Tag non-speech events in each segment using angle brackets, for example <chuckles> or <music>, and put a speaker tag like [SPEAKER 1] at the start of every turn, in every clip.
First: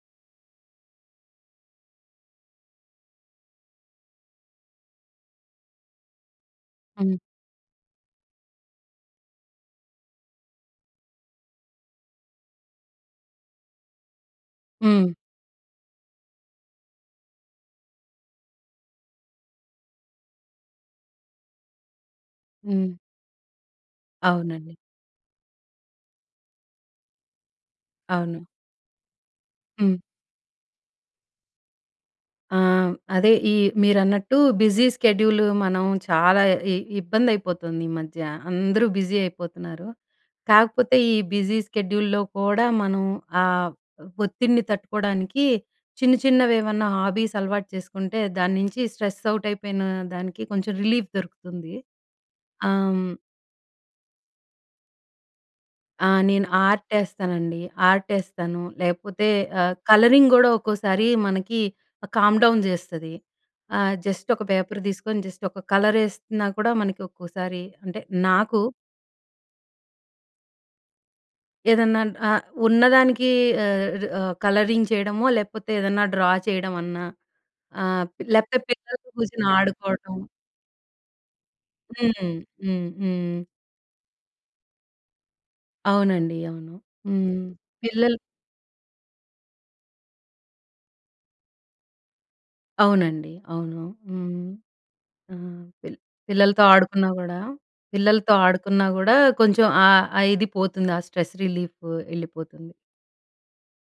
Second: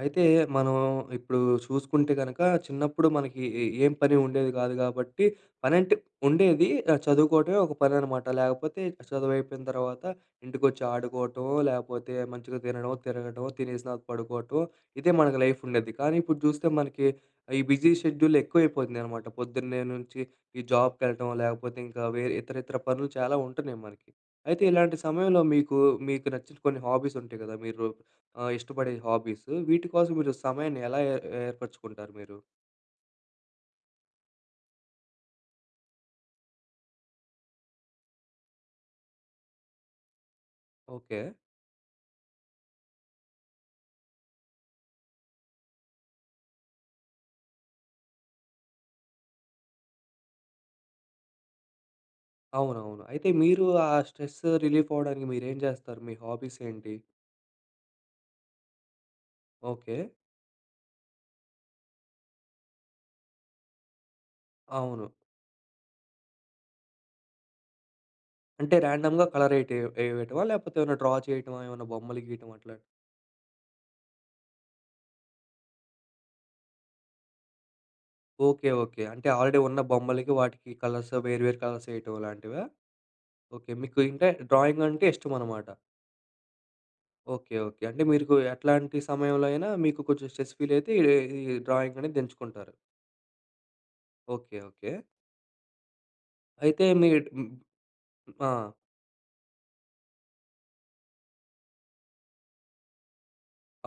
[SPEAKER 1] అయితే మనం ఇప్పుడు చూసుకుంటే గనుక చిన్నప్పుడు మనకి ఏ ఏం పని ఉండేది కాదు కాబట్టి, పనంటే <hiccups> ఉండేది ఆహ్,
[SPEAKER 2] హ్మ్.
[SPEAKER 1] చదువుకోవటమే ఒక పని అన్నమాట. లేకపోతే చదువు అయిపోయిన తర్వాత ఇంటికొచ్చి, ఆడుకోవటమో లేకపోతే మంచిగా తినడమో, తిరగడమో, తినేసినాకా పడుకోవటమో,
[SPEAKER 2] హ్మ్.
[SPEAKER 1] ఇదే మనకు లైఫ్ ఉండేది. కానీ ఇప్పుడు చూస్తే మనకి ఈ బిజీ షెడ్యూల్ ఎక్కువ అయిపోతున్నాయనమాట. పొద్దున్నే నుంచి జాబ్ కెళ్ళడం లేకపోతే, ఇంకా వేరే ఇతరత్రా
[SPEAKER 2] హ్మ్.
[SPEAKER 1] పనులు చాలా ఉంటున్నాయి మనకి. అయితే
[SPEAKER 2] అవునండి.
[SPEAKER 1] ఇలాంటి సమయంలో మీకు, మీకు నచ్చిన కొన్ని హాబీస్ ఉంటాయి కదా! మీరు
[SPEAKER 2] అవును.
[SPEAKER 1] ఆహ్, ఇష్టపడే హాబీస్
[SPEAKER 2] హ్మ్.
[SPEAKER 1] వీటికోసం మీరు సమయాన్ని ఎలా ఏ ఏర్పరుచుకుంటారు మీరు?
[SPEAKER 2] ఆ! అదే ఈ మీరన్నట్టు బిజీ స్కెడ్యూల్ మనం చాలా ఇ ఇబ్బంది అయిపోతోందీమధ్య, అందరూ బిజీ అయిపోతున్నారు. కాకపోతే ఈ
[SPEAKER 1] ఓకే.
[SPEAKER 2] బిజీ స్కెడ్యూల్‌లో కూడా మనం ఆహ్, ఒత్తిడిని తట్టుకోవడానికి, చిన్న చిన్నవి ఏమన్నా హాబీస్ అలవాటు చేసుకుంటే, దాని నుంచి స్ట్రెస్ అవుట్ అయిపోయిన దానికి కొంచెం రిలీఫ్ దొరుకుతుంది.
[SPEAKER 1] అవునవును.
[SPEAKER 2] హ్మ్.
[SPEAKER 1] అయితే మీరు ఆహ్, స్ట్రెస్ రిలీఫ్ అవ్వడానికి మీరేం చేస్తారు?
[SPEAKER 2] ఆ!
[SPEAKER 1] మీ
[SPEAKER 2] నేను
[SPEAKER 1] హాబీస్ ఏంటి?
[SPEAKER 2] ఆర్టేస్తానండి. ఆర్టేస్తాను, లేకపోతే ఆహ్,
[SPEAKER 1] ఓకే.
[SPEAKER 2] కలరింగ్ కూడా ఒక్కోసారి మనకి కామ్ డౌన్ చేస్తది. ఆహ్, జస్ట్ ఒక పేపర్
[SPEAKER 1] అవును.
[SPEAKER 2] తీసుకొని జస్ట్ ఒక కలర్ వేస్తున్నా కూడా మనకి ఒక్కోసారి అంటే నాకు
[SPEAKER 1] అంటే రాండమ్‌గా కలర్ వేయ వేయటమా? లేకపోతే ఏమైనా డ్రా చేయటమా, ఏమైనా
[SPEAKER 2] ఏదన్నా
[SPEAKER 1] బొమ్మలు
[SPEAKER 2] ఆహ్,
[SPEAKER 1] గీయడం అట్లా?
[SPEAKER 2] ఉన్నదానికి ఆహ్, ఆహ్, కలరింగ్ చేయడమో లేకపోతే ఏదన్నా డ్రా చేయడమన్నా ఆహ్, లేకపోతే
[SPEAKER 1] ఓకే, ఓకే.
[SPEAKER 2] పిల్లలతో
[SPEAKER 1] అంటే
[SPEAKER 2] కూర్చొని
[SPEAKER 1] ఆల్రెడీ ఉన్న
[SPEAKER 2] ఆడుకోవటం.
[SPEAKER 1] బొమ్మలకి వాటికి కలర్స్ వేరు వేరు కలర్స్ వేయటం
[SPEAKER 2] హ్మ్,
[SPEAKER 1] లాంటివా?
[SPEAKER 2] హ్మ్, హ్మ్.
[SPEAKER 1] ఓకే. మీకు ఇంకా డ్రాయింగ్ అంటే ఇష్టమన్నమాట.
[SPEAKER 2] అవునండి. అవును. హ్మ్.
[SPEAKER 1] ఓకే. ఓకే. అంటే
[SPEAKER 2] పిల్లలు
[SPEAKER 1] మీరుకు ఏట్లాంటి సమయంలో అయినా మీకు కొంచెం స్ట్రెస్ ఫీల్ అయితే ఈ ఈ డ్రాయింగ్ అనేది ఏంచుకుంటారు.
[SPEAKER 2] అవునండి. అవును. హ్మ్.
[SPEAKER 1] ఓకే. ఓకే.
[SPEAKER 2] హ్మ్. పిల్ పిల్లలతో
[SPEAKER 1] అయితే మీ
[SPEAKER 2] ఆడుకున్నా కూడా,
[SPEAKER 1] హ్మ్.
[SPEAKER 2] పిల్లలతో
[SPEAKER 1] ఆ!
[SPEAKER 2] ఆడుకున్నా కూడా కొంచెం ఆహ్, ఆహ్, ఇది పోతుంది, ఆహ్, స్ట్రెస్ రిలీఫ్ వెళ్ళిపోతుంది.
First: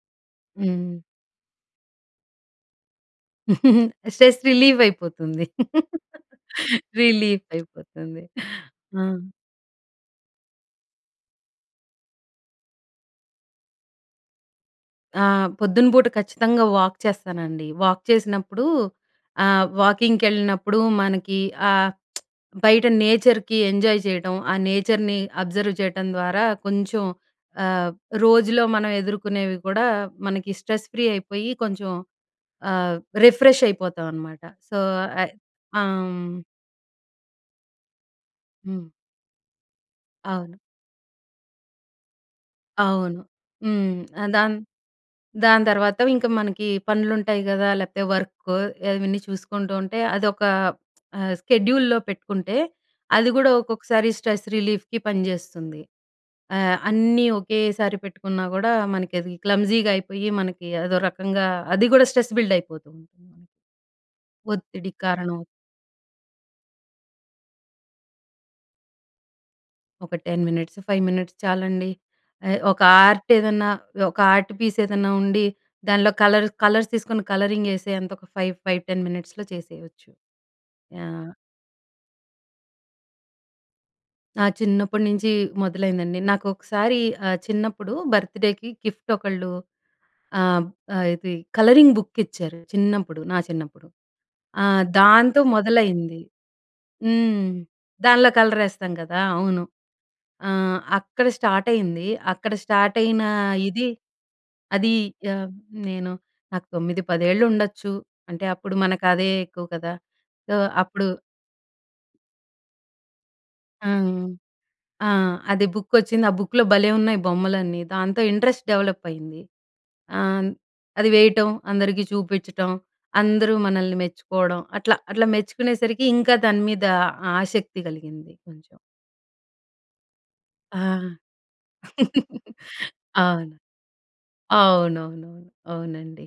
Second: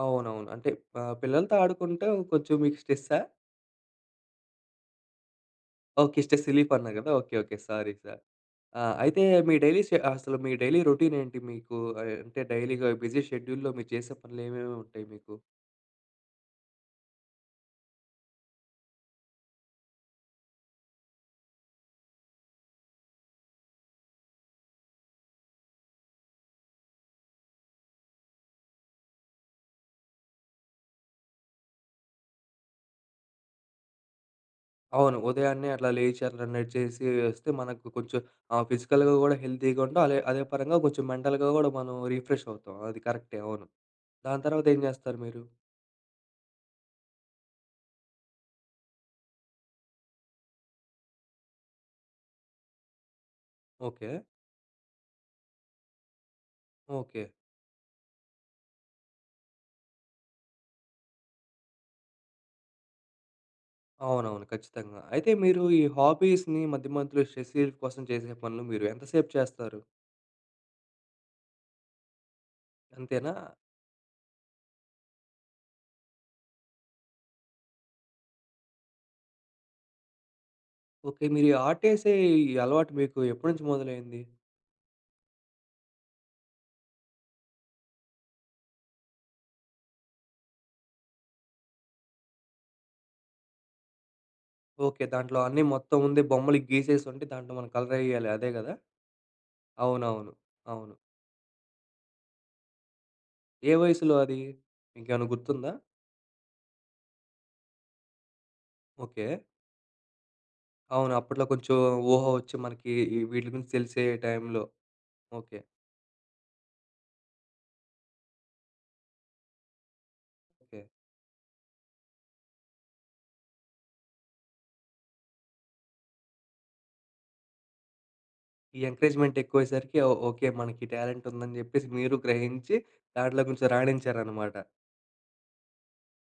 [SPEAKER 1] అవునవును. అంటే
[SPEAKER 2] హ్మ్.
[SPEAKER 1] ఆహ్, పిల్లలతో ఆడుకుంటే, కొంచెం మీకు స్ట్రెస్సా?
[SPEAKER 2] <chuckles> స్ట్రెస్ రిలీఫైపోతుంది.
[SPEAKER 1] ఓకే. స్ట్రెస్ రిలీఫన్నా గదా? ఓకే. ఓకే. సారీ సా
[SPEAKER 2] రిలీఫైపోతుంది.
[SPEAKER 1] ఆహ్,
[SPEAKER 2] ఆ!
[SPEAKER 1] అయితే, మీ డైలీ షె అసలు మీ డైలీ రొటీనేంటి? మీకు ఆయ్, అంటే, డైలీగా బిజీ షెడ్యూల్‌లో, మీరు చేసే పనులేమేముంటాయి
[SPEAKER 2] ఆ!
[SPEAKER 1] మీకు?
[SPEAKER 2] పొద్దున పూట ఖచ్చితంగా వాక్ చేస్తానండి. వాక్ చేసినప్పుడు, ఆహ్, వాకింగ్‌కెళ్ళినప్పుడు, మనకీ ఆహ్, <smacks lips> బయట నేచర్‌కి ఎంజాయ్ చేయటం, ఆ నేచర్‌ని, అబ్జర్వ్ చేయటం ద్వారా, కొంచెం ఆహ్, రోజులో మనం ఎదుర్కొనేవి కూడా, మనకి స్ట్రెస్ ఫ్రీ అయిపోయి, కొంచెం ఆహ్, రిఫ్రెషైపోతాం అనమాట. సో
[SPEAKER 1] అవును.
[SPEAKER 2] అయ్
[SPEAKER 1] ఉదయాన్నే
[SPEAKER 2] ఆ!
[SPEAKER 1] అట్లా లేచి,
[SPEAKER 2] హ్మ్.
[SPEAKER 1] అట్లా నడిచేసి ఒస్తే, మనకు కొంచెం ఆహ్,
[SPEAKER 2] హ్మ్.
[SPEAKER 1] ఫిజికల్‌గా గూడా హెల్తీగా ఉంటాం, అలే అదే
[SPEAKER 2] అవును.
[SPEAKER 1] పరంగా కొంచెం మెంటల్‌గా గూడా మనం, రిఫ్రెషవుతాం. అది
[SPEAKER 2] అవును.
[SPEAKER 1] కరెక్టే, అవును.
[SPEAKER 2] హ్మ్. అ
[SPEAKER 1] దాని
[SPEAKER 2] దాన్
[SPEAKER 1] తర్వాతేం జేస్తారు మీరు?
[SPEAKER 2] దాని తర్వాత, ఇంక మనకి పనులు ఉంటాయి కదా! లేపోతే వర్కో ఇవన్నీ చూసుకుంటూ ఉంటే, అదొక ఆహ్, స్కెడ్యూల్లో పెట్టుకుంటే, అది గూడా ఒక్కొక్కసారి
[SPEAKER 1] ఓకే.
[SPEAKER 2] స్ట్రెస్ రిలీఫ్‌కి పనిచేస్తుంది. ఆహ్,
[SPEAKER 1] ఓకే.
[SPEAKER 2] అన్నీ ఒకేసారి పెట్టుకున్నా గూడా, మనకది క్లమ్జీగా అయిపోయి, మనకి అదో రకంగా, అది కూడా స్ట్రెస్ బిల్డయిపోతుంది.
[SPEAKER 1] అవునవును.
[SPEAKER 2] ఒత్తిడి
[SPEAKER 1] ఖచ్చితంగా. అయితే
[SPEAKER 2] కారణం.
[SPEAKER 1] మీరు ఈ హాబీస్‌ని, మధ్యమధ్యలో స్ట్రెస్ రిలీఫ్ కోసం చేసే పనులు మీరు, ఎంతసేపు చేస్తారు?
[SPEAKER 2] ఒక 10 మినిట్సు, 5 మినిట్స్ చాలండి. ఎ, ఒక ఆర్ట్
[SPEAKER 1] అంతేనా?
[SPEAKER 2] ఎదన్నా, ఒక ఆర్ట్ పీస్ ఎదన్నా ఉండి, దానిలో కలరు కలర్స్ తీసుకొని, కలరింగ్ ఎసే అంతొక 5, 5, 10 మినిట్స్‌లో చేసేయొచ్చు.
[SPEAKER 1] ఓకే.
[SPEAKER 2] యాహ్!
[SPEAKER 1] మీరీ ఆర్ట్ ఎసే ఈ అలవాటు మీకు, ఎప్పడి నుంచి మొదలైంది?
[SPEAKER 2] నా చిన్నప్పడి నుంచి మొదలైందండి. నాకొకసారి ఆహ్, చిన్నప్పుడు బర్త్‌డేకి గిఫ్ట్ ఒకళ్ళు ఆం ఆహ్, ఇది కలరింగ్ బుక్ ఇచ్చారు. చిన్నప్పుడు, నా చిన్నప్పుడు. ఆహ్,
[SPEAKER 1] ఓకే. దాంట్లో
[SPEAKER 2] దాంతో
[SPEAKER 1] అన్నీ మొత్తం ఉంది,
[SPEAKER 2] మొదలైంది.
[SPEAKER 1] బొమ్మలు గీసేసి ఉంటే,
[SPEAKER 2] హ్మ్.
[SPEAKER 1] దాంట్లో మనం కలరెయ్యాలి
[SPEAKER 2] దానిలో
[SPEAKER 1] అదే గదా?
[SPEAKER 2] కలరేస్తాం గదా! అవును.
[SPEAKER 1] అవునవును.
[SPEAKER 2] ఆహ్,
[SPEAKER 1] అవును.
[SPEAKER 2] అక్కడ స్టార్ట్ అయింది, అక్కడ స్టార్ట్ అయినా
[SPEAKER 1] ఏ
[SPEAKER 2] ఇది,
[SPEAKER 1] వయసులో అది?
[SPEAKER 2] అదీ
[SPEAKER 1] మీకేమన్నా
[SPEAKER 2] యాహ్,
[SPEAKER 1] గుర్తుందా?
[SPEAKER 2] నేను, నాకు 9, పదేళ్లుండొచ్చు, అంటే, అప్పుడు మనకు అదే
[SPEAKER 1] ఓకే.
[SPEAKER 2] ఎక్కువ కదా! సొ అప్పుడు
[SPEAKER 1] అవును. అప్పట్లో కొంచెం, ఊహ ఒచ్చి మనకీ, ఈ వీట్లి గురించి
[SPEAKER 2] ఆ!
[SPEAKER 1] తెలిసే టైంలో.
[SPEAKER 2] ఆ!
[SPEAKER 1] ఓకే.
[SPEAKER 2] అది బుక్కొచ్చింది, ఆ బుక్‌లో భలే ఉన్నాయి బొమ్మలన్నీ. దాంతో ఇంట్రెస్ట్ డెవలప్ అయింది. ఆన్
[SPEAKER 1] కే.
[SPEAKER 2] అది వేయటం, అందరికి చూపిచ్చటం, అందరూ మనల్ని మెచ్చుకోడం, అట్లా, అట్లా మెచ్చుకునేసరికి, ఇంకా దాని మీద ఆసక్తి కలిగింది కొంచం.
[SPEAKER 1] ఈ ఎంకరేజ్మెంట్ ఎక్కువయ్యేసరికి ఓ ఓకే
[SPEAKER 2] ఆ!
[SPEAKER 1] మనకి టాలెంట్ ఉందని చెప్పేసి మీరు
[SPEAKER 2] <giggles>
[SPEAKER 1] గ్రహించి, దాంట్లో
[SPEAKER 2] అవును.
[SPEAKER 1] కొంచెం రాణించారనమాట.
[SPEAKER 2] అవునవునవును. అవునండి.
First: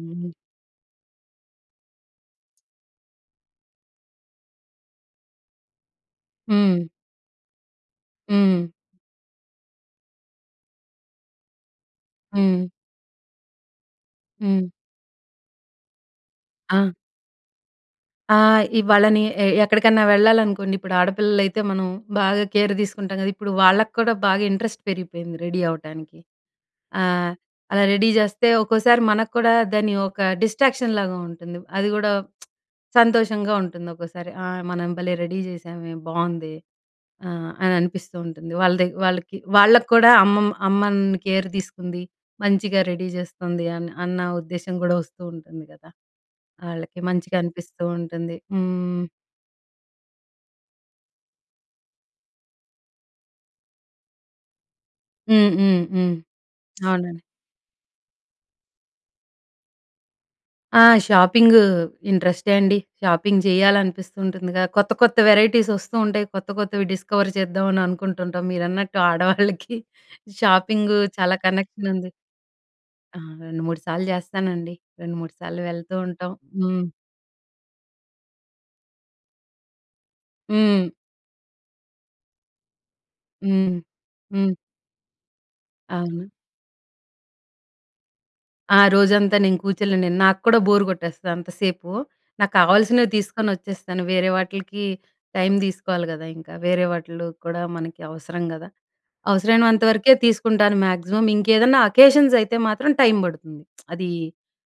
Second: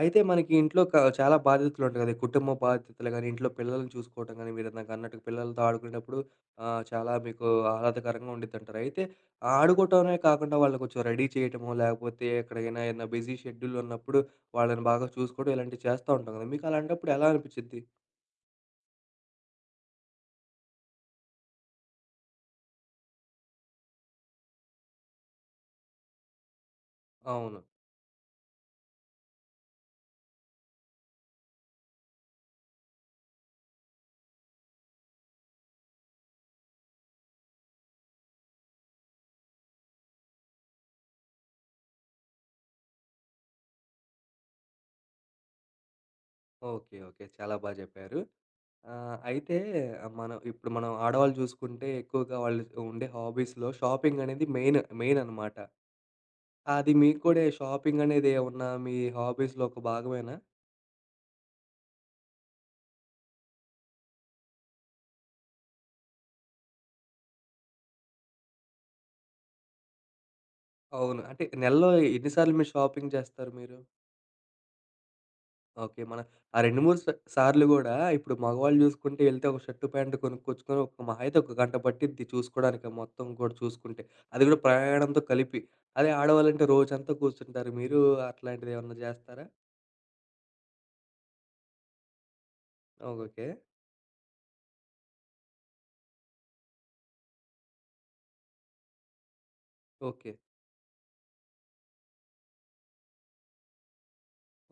[SPEAKER 1] అయితే, మనకి ఇంట్లోక చాలా బాధ్యతలుంటాయి గదా! కుటుంబ బాధ్యతలు గాని, ఇంట్లో పిల్లల్ని చూసుకోవటం గాని, మీరు ఇందాక అన్నట్టుగా, పిల్లలతో ఆడుకునేటప్పుడు ఆహ్,
[SPEAKER 2] హ్మ్.
[SPEAKER 1] చాలా మీకు ఆహ్లాదకరంగా
[SPEAKER 2] హ్మ్.
[SPEAKER 1] ఉండిద్దంటారు. అయితే, ఆడుకోవటమే కాకుండా, వాళ్ళుని కొంచెం రెడీ చేయటమో, లేకపోతే
[SPEAKER 2] హ్మ్.
[SPEAKER 1] ఎక్కడికైనా, ఏదన్నా బిజీ షెడ్యూల్ ఉన్నప్పుడు,
[SPEAKER 2] హ్మ్.
[SPEAKER 1] వాళ్ళని బాగా చూసుకోవడం, ఇలాంటివి చేస్తూ ఉంటాం గదా?
[SPEAKER 2] ఆ!
[SPEAKER 1] మీకలాంటప్పుడు ఎలా అనిపిచిద్ది?
[SPEAKER 2] ఆ! ఇ వాళ్ళని ఆహ్, ఎక్కడికన్నా వెళ్ళాలనుకోండి, ఇప్పుడు ఆడపిల్లలైతే మనం బాగా కేర్ తీసుకుంటాం కదా, ఇప్పుడు వాళ్ళకి కూడా బాగా ఇంట్రెస్ట్ పెరిగిపోయింది రెడీ అవ్వటానికి. ఆహ్,
[SPEAKER 1] అవును.
[SPEAKER 2] అలా రెడీ చేస్తే, ఒక్కోసారి మనకు కూడా దాన్ని ఒక డిస్ట్రాక్షన్ లాగా ఉంటుంది. అది కూడా <smacks lips> సంతోషంగా ఉంటుంది. ఒక్కోసారి. ఆహ్, మనం భలే రెడీ చేశామే, బాగుంది ఆహ్, అని అనిపిస్తూ ఉంటుంది. వాళ్ళ ద వాళ్ళకి, వాళ్ళకి కూడా అమ్మ, అమ్మ నన్ను కేర్ తీసుకుంది మంచిగా రెడీ చేస్తుంది అన్న, అన్న ఉద్దేశ్యం కూడా వస్తూ ఉంటుంది కదా.
[SPEAKER 1] ఓకే.
[SPEAKER 2] వాళ్ళకి
[SPEAKER 1] ఓకే.
[SPEAKER 2] మంచిగా
[SPEAKER 1] చాలా బాగా
[SPEAKER 2] అనిపిస్తూ
[SPEAKER 1] చెప్పారు.
[SPEAKER 2] ఉంటుంది. హ్మ్.
[SPEAKER 1] ఆహ్, అయితే మనం ఇప్పుడు మనం ఆడవాళ్ళు చూసుకుంటే, ఎక్కువగా వాళ్ళు ఉండే హాబీస్‌లో షాపింగ్ అనేది మెయిన్ మెయిన్
[SPEAKER 2] హ్మ్.
[SPEAKER 1] అనమాట.
[SPEAKER 2] హ్మ్. హ్మ్.
[SPEAKER 1] అది మీకు
[SPEAKER 2] అవునండి.
[SPEAKER 1] కూడా ఈ షాపింగ్ అనేది ఏమన్నా మీ హాబీస్‌లో ఒక భాగమేనా?
[SPEAKER 2] ఆ! షాపింగు ఇంటరెస్టే అండి. షాపింగ్ చేయాలనిపిస్తూ ఉంటుందిగా, కొత్త కొత్త వెరైటీస్ వస్తూ ఉంటాయి. కొత్త కొత్తవి డిస్కవర్ చేద్దామని అనుకుంటు ఉంటాం. మీరన్నట్టు ఆడవాళ్ళకి షాపింగు
[SPEAKER 1] అవును.
[SPEAKER 2] చాలా
[SPEAKER 1] అంటే నెలలో
[SPEAKER 2] కనెక్షన్ ఉంది.
[SPEAKER 1] ఎన్ని సార్లు మీరు షాపింగ్
[SPEAKER 2] ఆ!
[SPEAKER 1] చేస్తారు
[SPEAKER 2] రెండు,
[SPEAKER 1] మీరు?
[SPEAKER 2] మూడు సార్లు చేస్తానండి. రెండు మూడు సార్లు వెళ్తూ
[SPEAKER 1] ఓకే. మన
[SPEAKER 2] ఉంటాం.
[SPEAKER 1] ఆ రెండు,
[SPEAKER 2] హ్మ్.
[SPEAKER 1] మూడు స్ సార్లు కూడా ఇప్పుడు మగవాళ్ళు చూసుకుంటే వెళ్తే ఒక షర్ట్ ప్యాంట్ కొనుక్కొచ్చుకొని,
[SPEAKER 2] హ్మ్.
[SPEAKER 1] ఒక మహా అయితే ఒక గంట పట్టిద్ది చూసుకోవడానికి మొత్తం కూడా
[SPEAKER 2] హ్మ్.
[SPEAKER 1] చూసుకుంటే. అది
[SPEAKER 2] హ్మ్.
[SPEAKER 1] కూడా ప్రయాణంతో కలిపి అదే
[SPEAKER 2] అవును.
[SPEAKER 1] ఆడవాళ్ళంటే రోజంతా కూర్చుంటారు. మీరు అట్లాంటిది
[SPEAKER 2] ఆ
[SPEAKER 1] ఏమన్నా
[SPEAKER 2] రోజంతా
[SPEAKER 1] చేస్తారా?
[SPEAKER 2] నేను కూర్చోలేను నేను. నాకు కూడా బోర్ కొట్టేస్తది అంతసేపు. నాకు కావాల్సినవి తీసుకొని
[SPEAKER 1] ఓకే.
[SPEAKER 2] వచ్చేస్తాను. వేరే వాటిలకి టైమ్ తీసుకోవాలి కదా, ఇంకా వేరే వాటిలో కూడా మనకి అవసరం కదా. అవసరమైనంత వరకే
[SPEAKER 1] ఓకే.
[SPEAKER 2] తీసుకుంటాను మ్యాక్సిమం. ఇంకేదన్నా అకేషన్స్ అయితే మాత్రం టైమ్ పడుతుంది. <smacks lips> అది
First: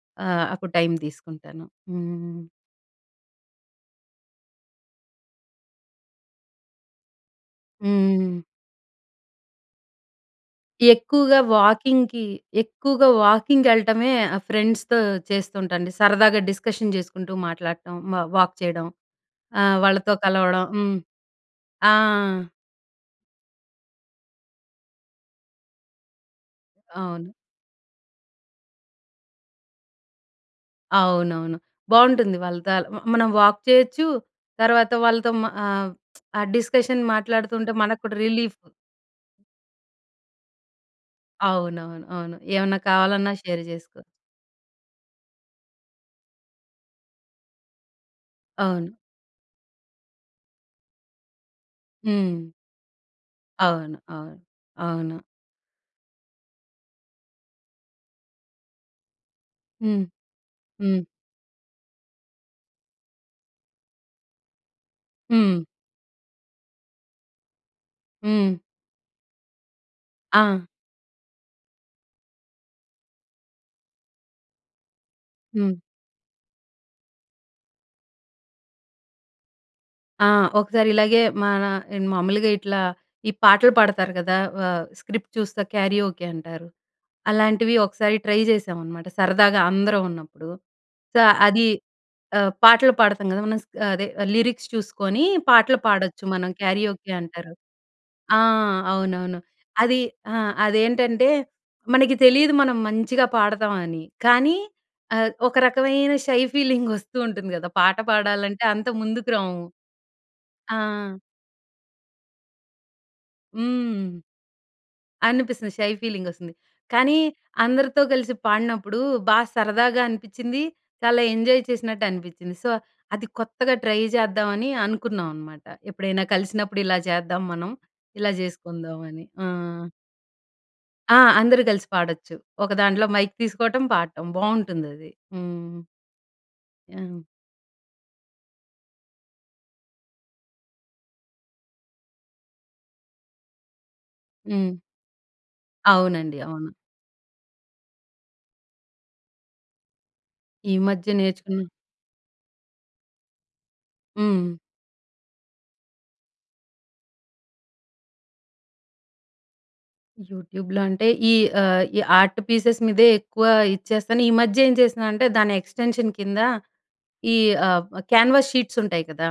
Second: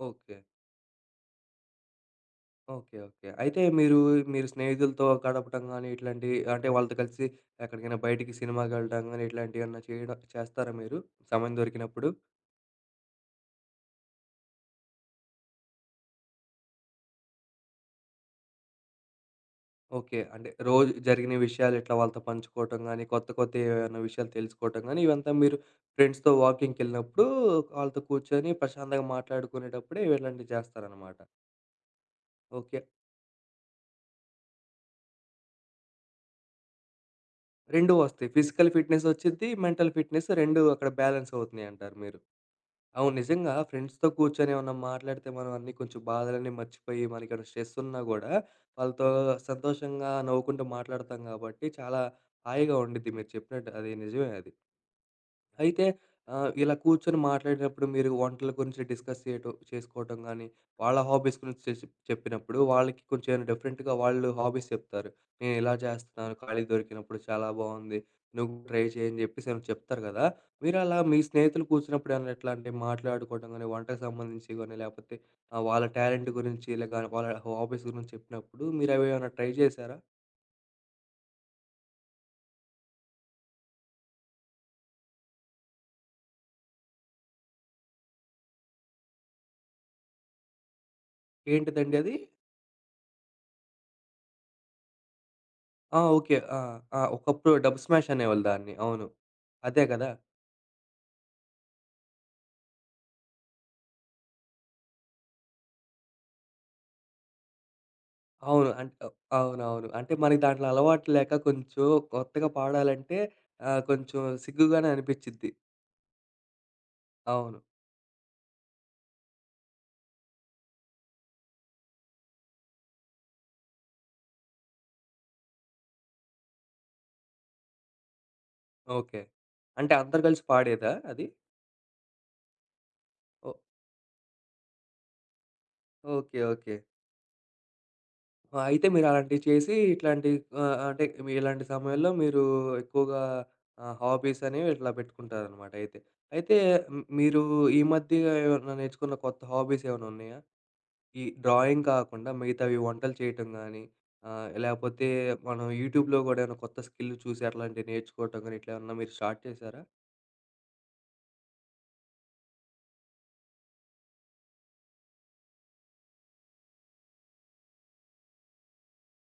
[SPEAKER 1] ఓకే.
[SPEAKER 2] ఆహ్, అప్పుడు టైమ్ తీసుకుంటాను. హ్మ్.
[SPEAKER 1] ఓకే. ఓకే. అయితే మీరు, మీరు స్నేహితులతో గడపటం కాని, ఇట్లాంటివి అంటే వాళ్ళతో కలిసి ఎక్కడికైనా బయటికి,
[SPEAKER 2] హ్మ్.
[SPEAKER 1] సినిమాకి వెళ్ళడం కాని ఇట్లాంటివి ఏమన్నా చేయడం చేస్తారా మీరు?
[SPEAKER 2] ఎక్కువగా
[SPEAKER 1] సమయం దొరికినప్పుడు.
[SPEAKER 2] వాకింగ్‌కి, ఎక్కువగా వాకింగ్‌కెల్లటమే ఆహ్, ఫ్రెండ్స్‌తో చేస్తుంటాండి. సరదాగా డిస్కషన్ చేసుకుంటూ మాట్లాడటం హ్మ్ వాక్ చేయడం, ఆహ్, వాళ్ళతో
[SPEAKER 1] ఓకే. అంటే
[SPEAKER 2] కలవడం.
[SPEAKER 1] రోజు
[SPEAKER 2] హ్మ్,
[SPEAKER 1] జరిగిన విషయాలు
[SPEAKER 2] ఆ!
[SPEAKER 1] ఎట్లా వాళ్ళతో పంచుకోవటం గాని, కొత్త కొత్త ఏమైనా విషయాలు తెలుసుకోవటం గాని, ఇవంతా మీరు ఫ్రెండ్స్‌తో వాకింగ్‌కి వెళ్ళినప్పుడు,
[SPEAKER 2] అవును.
[SPEAKER 1] వాళ్ళతో కూర్చొని ప్రశాంతంగా మాట్లాడుకునేటప్పుడే ఇవి ఇలాంటివి చేస్తారన్నమాట.
[SPEAKER 2] అవునవును. బాగుంటుంది వాళ్ళతో
[SPEAKER 1] ఓకే.
[SPEAKER 2] అలా మనం వాక్ చేయొచ్చు. తర్వాత వాళ్ళతో హ్మ్, ఆహ్, ఆ డిస్కషన్ మాట్లాడుతుంటే
[SPEAKER 1] 2
[SPEAKER 2] మనకు కూడా
[SPEAKER 1] వస్తాయి
[SPEAKER 2] రిలీఫ్.
[SPEAKER 1] ఫిజికల్ ఫిట్‍నెస్ వచ్చిద్ది. మెంటల్ ఫిట్‍నెస్ 2 అక్కడ బ్యాలెన్స్ అవుతున్నాయి అంటారు
[SPEAKER 2] అవునవును.
[SPEAKER 1] మీరు.
[SPEAKER 2] అవును. ఏమన్నా
[SPEAKER 1] అవును
[SPEAKER 2] కావాలన్నా
[SPEAKER 1] నిజంగా
[SPEAKER 2] షేర్ చేసుకో
[SPEAKER 1] ఫ్రెండ్స్‌తో కూర్చొని ఏమన్నా మాట్లాడితే, మనం అన్నీ కొంచెం బాధలన్నీ మర్చిపోయి, మన ఇక్కడ స్ట్రెస్ ఉన్నా కూడా
[SPEAKER 2] అవును.
[SPEAKER 1] వాళ్ళతో సంతోషంగా నవ్వుకుంటూ మాట్లాడుతాం కాబట్టి, చాలా
[SPEAKER 2] హ్మ్.
[SPEAKER 1] హాయిగా ఉండుద్ది. మీరు చెప్పినట్టు అది
[SPEAKER 2] అవును.
[SPEAKER 1] నిజమే
[SPEAKER 2] అవును.
[SPEAKER 1] అది.
[SPEAKER 2] అవును.
[SPEAKER 1] అయితే ఆహ్, ఇలా కూర్చొని మాట్లాడినప్పుడు, మీరు వంటల గురించి డిస్కస్ చేయటం,
[SPEAKER 2] హ్మ్.
[SPEAKER 1] చేసుకోవటం గానీ, వాళ్ళ
[SPEAKER 2] హ్మ్.
[SPEAKER 1] హాబీస్ గురించి చెస్ చెప్పినప్పుడు వాళ్ళకి కొంచెం డిఫరెంట్‌గా వాళ్ళు హాబీస్ చెప్తారు. నేను
[SPEAKER 2] హ్మ్.
[SPEAKER 1] ఇలా చేస్తున్నాను ఖాళీగా దొరికినప్పుడు. చాలా బాగుంది నువ్వు
[SPEAKER 2] హ్మ్.
[SPEAKER 1] ట్రై చేయి అని చెప్పేసి, ఏమైనా చెప్తారు కదా!
[SPEAKER 2] ఆ!
[SPEAKER 1] మీరు అలా మీ స్నేహితులు కూర్చున్నప్పుడు ఎట్లా, అంటే మాట్లాడుకోవడం కానీ, వంటకు సంబంధించి కాని లేకపోతే ఆహ్,
[SPEAKER 2] హ్మ్.
[SPEAKER 1] వాళ్ళ టాలెంట్ గురించి, లేక వాళ్ళ హాబీస్ గురించి చెప్పినప్పుడు మీరు అవేమన్నా ట్రై చేశారా?
[SPEAKER 2] ఆ! ఒకసారి ఇలాగే మన ఆహ్, మామూలుగా ఇట్లా ఈ పాటలు పాడతారు కదా, ఆహ్, స్క్రిప్ట్ చూస్తే క్యారియోకే అంటారు. అలాంటివి ఒకసారి ట్రై చేశాం అనమాట సరదాగా అందరం ఉన్నప్పుడు. సో, అది
[SPEAKER 1] ఏంటిదండి అది?
[SPEAKER 2] ఆహ్, పాటలు పాడతాం కదా! మనం స అదే లిరిక్స్ చూసుకొని పాటలు
[SPEAKER 1] ఆ!
[SPEAKER 2] పాడొచ్చు
[SPEAKER 1] ఓకే.
[SPEAKER 2] మనం
[SPEAKER 1] ఆ! ఆ!
[SPEAKER 2] క్యారియోకే అంటారు.
[SPEAKER 1] ఒకప్పుడు డబ్ స్మాష్
[SPEAKER 2] ఆ!
[SPEAKER 1] అనేవాళ్ళు దాన్ని అవును.
[SPEAKER 2] అవునవును.
[SPEAKER 1] అదే
[SPEAKER 2] అది
[SPEAKER 1] కదా?
[SPEAKER 2] ఆ! అదేంటంటే మనకి తెలియదు మనం మంచిగా పాడతాం అని. కానీ ఆహ్, ఒక రకమైన షై ఫీలింగ్ వస్తూ ఉంటుంది కదా! పాట పాడాలంటే
[SPEAKER 1] అవును.
[SPEAKER 2] అంత
[SPEAKER 1] అంట్ ఆహ్,
[SPEAKER 2] ముందుకురాము.
[SPEAKER 1] అవునవును. అంటే మన దాంట్లో
[SPEAKER 2] ఆ!
[SPEAKER 1] అలవాటు లేక కొంచెం కొత్తగా పాడాలంటే ఆహ్,
[SPEAKER 2] హ్మ్.
[SPEAKER 1] కొంచెం సిగ్గుగానే అనిపించిద్ది.
[SPEAKER 2] అనిపిస్తుంది షై ఫీలింగ్ వస్తుంది. కానీ
[SPEAKER 1] అవును.
[SPEAKER 2] అందరితో కలిసి పాడినప్పుడు, బాగా సరదాగా అనిపించింది. చాలా ఎంజాయ్ చేసినట్టు అనిపించింది. సో, అది కొత్తగా ట్రై చేద్దామని అనుకున్నాం అనమాట. ఎప్పుడైనా కలిసినప్పుడు ఇలా చేద్దాం మనం, ఇలా
[SPEAKER 1] ఓకే.
[SPEAKER 2] చేసుకుందామని. హ్మ్.
[SPEAKER 1] అంటే అందరు కలిసి పాడేదా
[SPEAKER 2] ఆ!
[SPEAKER 1] అది?
[SPEAKER 2] అందరూ కలిసి పాడొచ్చు. ఒకదాంట్లో మైక్
[SPEAKER 1] ఓహ్
[SPEAKER 2] తీసుకోవటం పాడటం బాగుంటుంది అది. హ్మ్.
[SPEAKER 1] ఓకే. ఓకే.
[SPEAKER 2] ఆ!
[SPEAKER 1] అయితే మీరు అలాంటివి చేసి ఇట్లాంటి ఆ! అంటే ఇలాంటి సమయంలో మీరు ఎక్కువగా ఆ! హాబీస్ అనేవి
[SPEAKER 2] హ్మ్.
[SPEAKER 1] ఇట్లా పెట్టుకుంటారనమాట అయితే.
[SPEAKER 2] అవునండి.
[SPEAKER 1] అయితే
[SPEAKER 2] అవును.
[SPEAKER 1] హ్మ్. మీరు ఈ మధ్య ఏమైనా నేర్చుకున్న కొత్త హాబీస్ ఏమన్నా ఉన్నాయా?
[SPEAKER 2] ఈ మధ్య
[SPEAKER 1] ఈ
[SPEAKER 2] నేర్చుకుని
[SPEAKER 1] డ్రాయింగ్ కాకుండా మిగతావి వంటలు చేయటం గానీ ఆహ్,
[SPEAKER 2] హ్మ్.
[SPEAKER 1] లేకపోతే మనం యూట్యూబ్‍లో కూడా ఏమైనా కొత్త స్కిల్ చూసి అట్లాంటివి నేర్చుకోవటం గాని ఇట్లా ఏమన్నా మీరు స్టార్ట్ చేశారా?
[SPEAKER 2] యూట్యూబ్‍లో అంటే ఈ ఆ! ఈ ఆర్ట్ పీసెస్ మీదే ఎక్కువ ఇచ్చేస్తాను. ఈ మధ్య ఏం చేస్తున్నానంటే దాని ఎక్స్‌టెన్షన్ కింద ఈ ఆ! కేన్వాస్ షీట్స్ ఉంటాయి కదా!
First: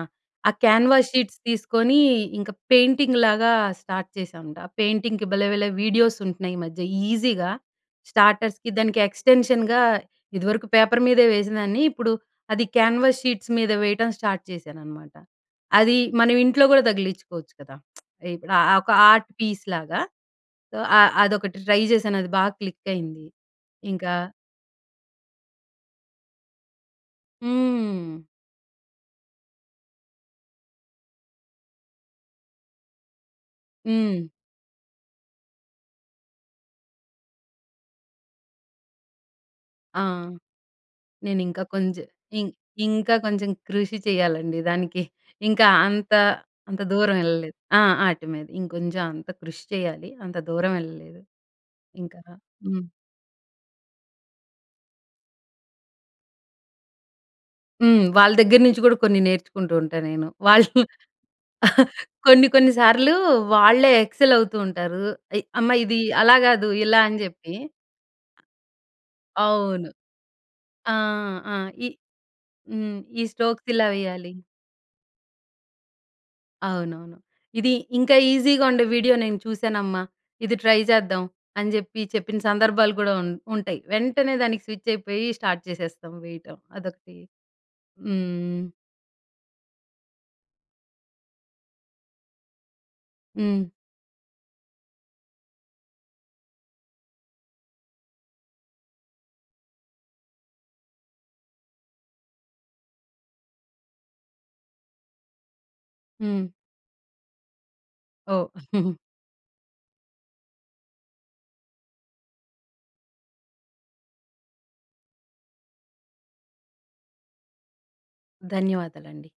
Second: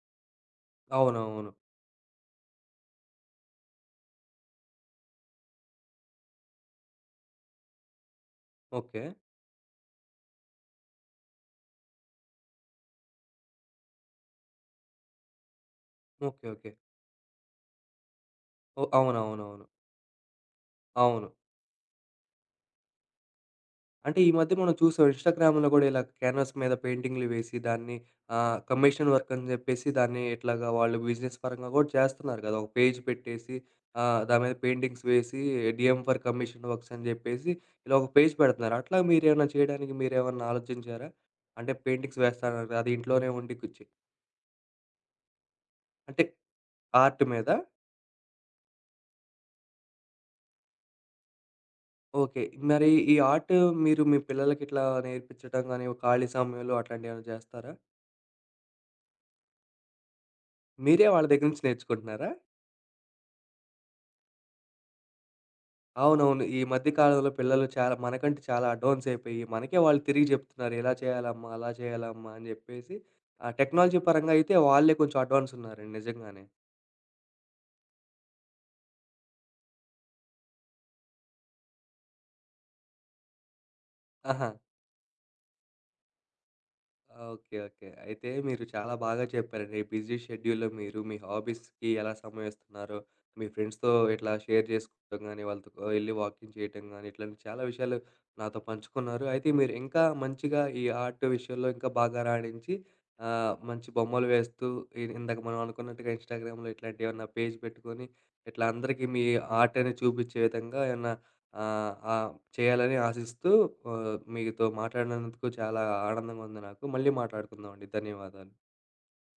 [SPEAKER 2] ఆ క్యాన్వాస్ షీట్స్
[SPEAKER 1] అవునవును.
[SPEAKER 2] తీసుకొని ఇంక పెయింటింగ్ లాగా స్టార్ట్ చేశామండి. పెయింటింగ్‍కి భలే భలే వీడియోస్ ఉంటున్నయి ఈ మధ్య. ఈజీగా స్టార్టర్స్‌కి దానికి
[SPEAKER 1] ఓకే.
[SPEAKER 2] ఎక్స్‌టెన్షన్ ఇదివరకు పేపర్ మీదే వేసిందాన్ని. ఇప్పుడు అది క్యాన్వాస్ షీట్స్ మీద వేయడం స్టార్ట్ చేశాననమాట. అది మనం
[SPEAKER 1] ఓకే.
[SPEAKER 2] ఇంట్లో
[SPEAKER 1] ఓకే.
[SPEAKER 2] కూడా తగిలించుకోవచ్చు కదా! <smacks lips> ఇప్పుడు ఆ! ఆ! ఒక
[SPEAKER 1] ఓహ్!
[SPEAKER 2] ఆర్ట్
[SPEAKER 1] అవునవునవును.
[SPEAKER 2] పీస్‌లాగా. సో, అ
[SPEAKER 1] అవును.
[SPEAKER 2] అదొకటి ట్రై చేశాను అది బాగా క్లిక్ అయింది. ఇంకా
[SPEAKER 1] అంటే ఈ మధ్య మనం చూసాం ఇన్‌స్టాగ్రామ్ కూడా ఇలా క్యాన్వాస్ మీద పెయింటింగ్‌లు వేసి దాన్ని
[SPEAKER 2] హ్మ్.
[SPEAKER 1] ఆ! కమిషన్ వర్క్ అని చెప్పేసి దాన్ని ఎట్లాగా వాళ్ళు బిజినెస్ పరంగా కూడా చేస్తన్నారు కదా, ఒక పేజ్ పెట్టేసి ఆ!
[SPEAKER 2] హ్మ్.
[SPEAKER 1] దాని మీద పెయింటింగ్స్ వేసి డీఎ‌మ్ ఫర్ కమిషన్ వర్క్స్ అని చెప్పేసి ఇలా ఒక పేజ్ పెడుతున్నారు. అట్లా మీరు ఏమైనా చేయడానికి
[SPEAKER 2] ఆ!
[SPEAKER 1] మీరేమన్నా ఆలోచించారా?
[SPEAKER 2] నేను ఇంకా
[SPEAKER 1] అంటే
[SPEAKER 2] కొంచెం
[SPEAKER 1] పెయింటింగ్స్
[SPEAKER 2] ఇం
[SPEAKER 1] వేస్తానన్నారు అది
[SPEAKER 2] ఇంకా
[SPEAKER 1] ఇంట్లోనే
[SPEAKER 2] కొంచెం
[SPEAKER 1] ఉండి కొంచం
[SPEAKER 2] కృషి చేయాలండి దానికి. ఇంకా అంత
[SPEAKER 1] అంటే
[SPEAKER 2] అంత దూరం
[SPEAKER 1] ఆర్ట్ మీదా?
[SPEAKER 2] వెళ్ళలేదు. ఆ! ఆటి మీద ఇంకొంచెం అంత కృషి చేయాలి. అంత దూరం వెళ్ళలేదు ఇంకా
[SPEAKER 1] ఓకే.
[SPEAKER 2] హ్మ్.
[SPEAKER 1] మరి ఈ ఆర్ట్ మీరు మీ పిల్లలకి ఇట్లా నేర్పించడం గాని ఖాళీ సమయంలో అట్లాంటివి ఏమైనా చేస్తారా?
[SPEAKER 2] హ్మ్. వాళ్ళ దగ్గర నుంచి కూడా కొన్ని నేర్చుకుంటూ ఉంటా నేను. వాళ్ళు
[SPEAKER 1] మీరే వాళ్ళ దగ్గర నుంచి
[SPEAKER 2] <laughs>
[SPEAKER 1] నేర్చుకుంటున్నారా?
[SPEAKER 2] కొన్ని కొన్ని సార్లు వాళ్ళే ఎక్సెల్ అవుతూ ఉంటారు. ఇ అమ్మ ఇది అలా
[SPEAKER 1] అవునవును. ఈ
[SPEAKER 2] కాదు
[SPEAKER 1] మధ్య
[SPEAKER 2] ఇలా అని
[SPEAKER 1] కాలంలో
[SPEAKER 2] చెప్పి.
[SPEAKER 1] పిల్లలు చాలా మనకంటే చాలా అడ్వాన్స్ అయిపోయి, మనకే
[SPEAKER 2] అవును.
[SPEAKER 1] వాళ్ళు తిరిగి చెప్తున్నారు. ఇలా
[SPEAKER 2] ఆహ్,
[SPEAKER 1] చేయాలమ్మా,
[SPEAKER 2] ఆ!
[SPEAKER 1] అలా
[SPEAKER 2] ఈ
[SPEAKER 1] చేయాలమ్మా అని చెప్పేసి
[SPEAKER 2] హ్మ్. ఈ
[SPEAKER 1] ఆ
[SPEAKER 2] స్టోక్స్ ఇలా
[SPEAKER 1] టెక్నాలజీ
[SPEAKER 2] వెయ్యాలి.
[SPEAKER 1] పరంగా అయితే వాళ్ళే కొంచెం అడ్వాన్స్ ఉన్నారండి నిజంగానే.
[SPEAKER 2] అవునవును. ఇది ఇంకా ఈజీగా ఉండే వీడియో "నేను చూశానమ్మా. ఇది ట్రై చేద్దాం." అని చెప్పి చెప్పిన సందర్భాలు కూడా ఉం ఉంటాయి. వెంటనే
[SPEAKER 1] ఆహా!
[SPEAKER 2] దానికి స్విచ్ అయిపోయి స్టార్ట్ చేసేస్తాం వేయటం అదొకటి.
[SPEAKER 1] ఓకే. ఓకే. అయితే
[SPEAKER 2] హ్మ్.
[SPEAKER 1] మీరు చాలా బాగా చెప్పారండి. బిజీ షెడ్యూల్‌లో మీరు మీ హాబీస్‌కి ఎలా సమయం ఇస్తున్నారో, మీ
[SPEAKER 2] హ్మ్.
[SPEAKER 1] ఫ్రెండ్స్‌తో ఇట్లా షేర్ చేసుకోవడం కానీ, వాళ్ళతో వెళ్లి వాకింగ్ చేయటం గానీ, ఇట్లాంటి చాలా విషయాలు నాతో పంచుకున్నారు. అయితే మీరు ఇంకా మంచిగా ఈ ఆర్ట్ విషయంలో ఇంకా బాగా రాణించి, ఆహ్! మంచి బొమ్మలు వేస్తూ ఇ ఇందాక మనం అనుకున్నట్టుగా
[SPEAKER 2] హ్మ్.
[SPEAKER 1] ఇన్‌స్టాగ్రామ్‌లో ఇట్లాంటి ఏమన్నా పేజ్ పెట్టుకొని,
[SPEAKER 2] ఓహ్!
[SPEAKER 1] ఇట్లా
[SPEAKER 2] <chuckles>
[SPEAKER 1] అందరికీ మీ ఆర్ట్ అనేది చూపించే విధంగా ఏమన్నా ఆహ్, ఆహ్, చేయాలని ఆశిస్తూ ఆ! మీతో మాట్లాడినందుకు చాలా ఆనందంగా ఉంది నాకు. మళ్ళీ మాట్లాడుకుందాం అండి. ధన్యవాదాలు.
[SPEAKER 2] ధన్యవాదాలండి.